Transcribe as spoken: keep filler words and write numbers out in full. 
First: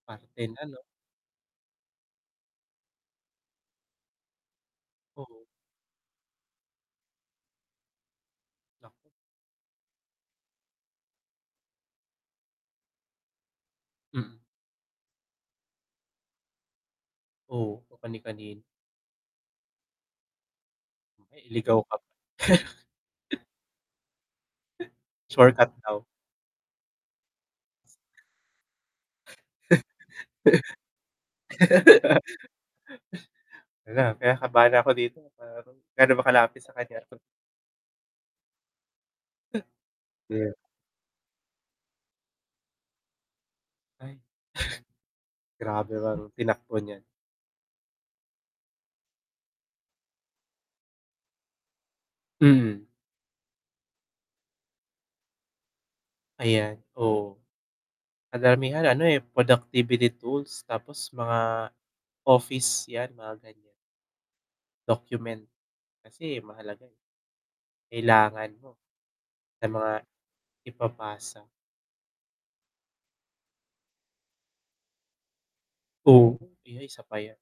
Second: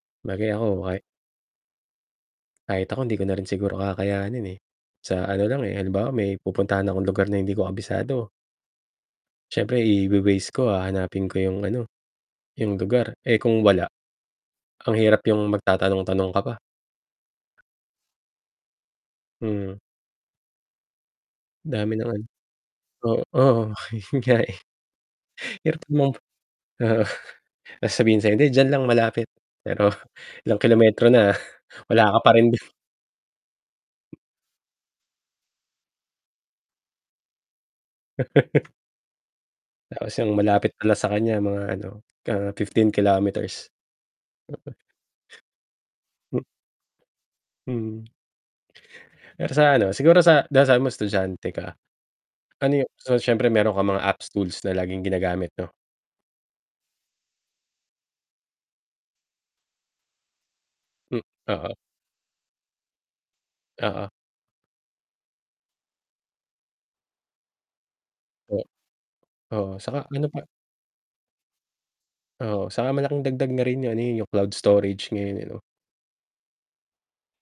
Parte 'Bagay na ako 'no. ka kahit ako hindi ko na rin siguro kakayanin, eh. Sa ano Oo. lang, eh, halimbawa may pupuntahan akong lugar na hindi ko kabisado Nak siyempre iwe-Waze ko hahanapin ko yung ano, yung lugar. Eh, kung wala, Mm. ang hirap yung magtatanong-tanong ka pa. Oo, kung kani-kanino. Mm. Mamaya iligaw Dami ka pa. noon. O oo, yun nga, eh. Shortcut Hirap daw. mong oo, ta's sasabihin sa'yo hindi diyan lang malapit, pero ilang kilometro na wala ka pa rin dun. Hala, kinakabahan na ako dito, aru gaano ba kalapit sa kanya 'to? Tapos yung Hmm. malapit pala sa kanya mga ano, ah, fifteen kilometers. Ay, Mm grabe ang M tinakbo niya. Mm. Pero sa ano, siguro sa dahil sabi mo estudyante ka. Ano Mm. yung so, siyempre meron kang mga apps tools na laging ginagamit 'no? Ayan, oo. Karamihan ano, eh, productivity tools tapos M mga oo. office 'yan, mga ganyan. Oo. Document kasi mahalaga, eh. Kailangan Eh mo sa oo, mga saka ano pa ipapasa. Oo, saka malaking dagdag na rin yun, eh, yung cloud storage ngayon, eh, 'no. Oo, iyan isa pa 'yan.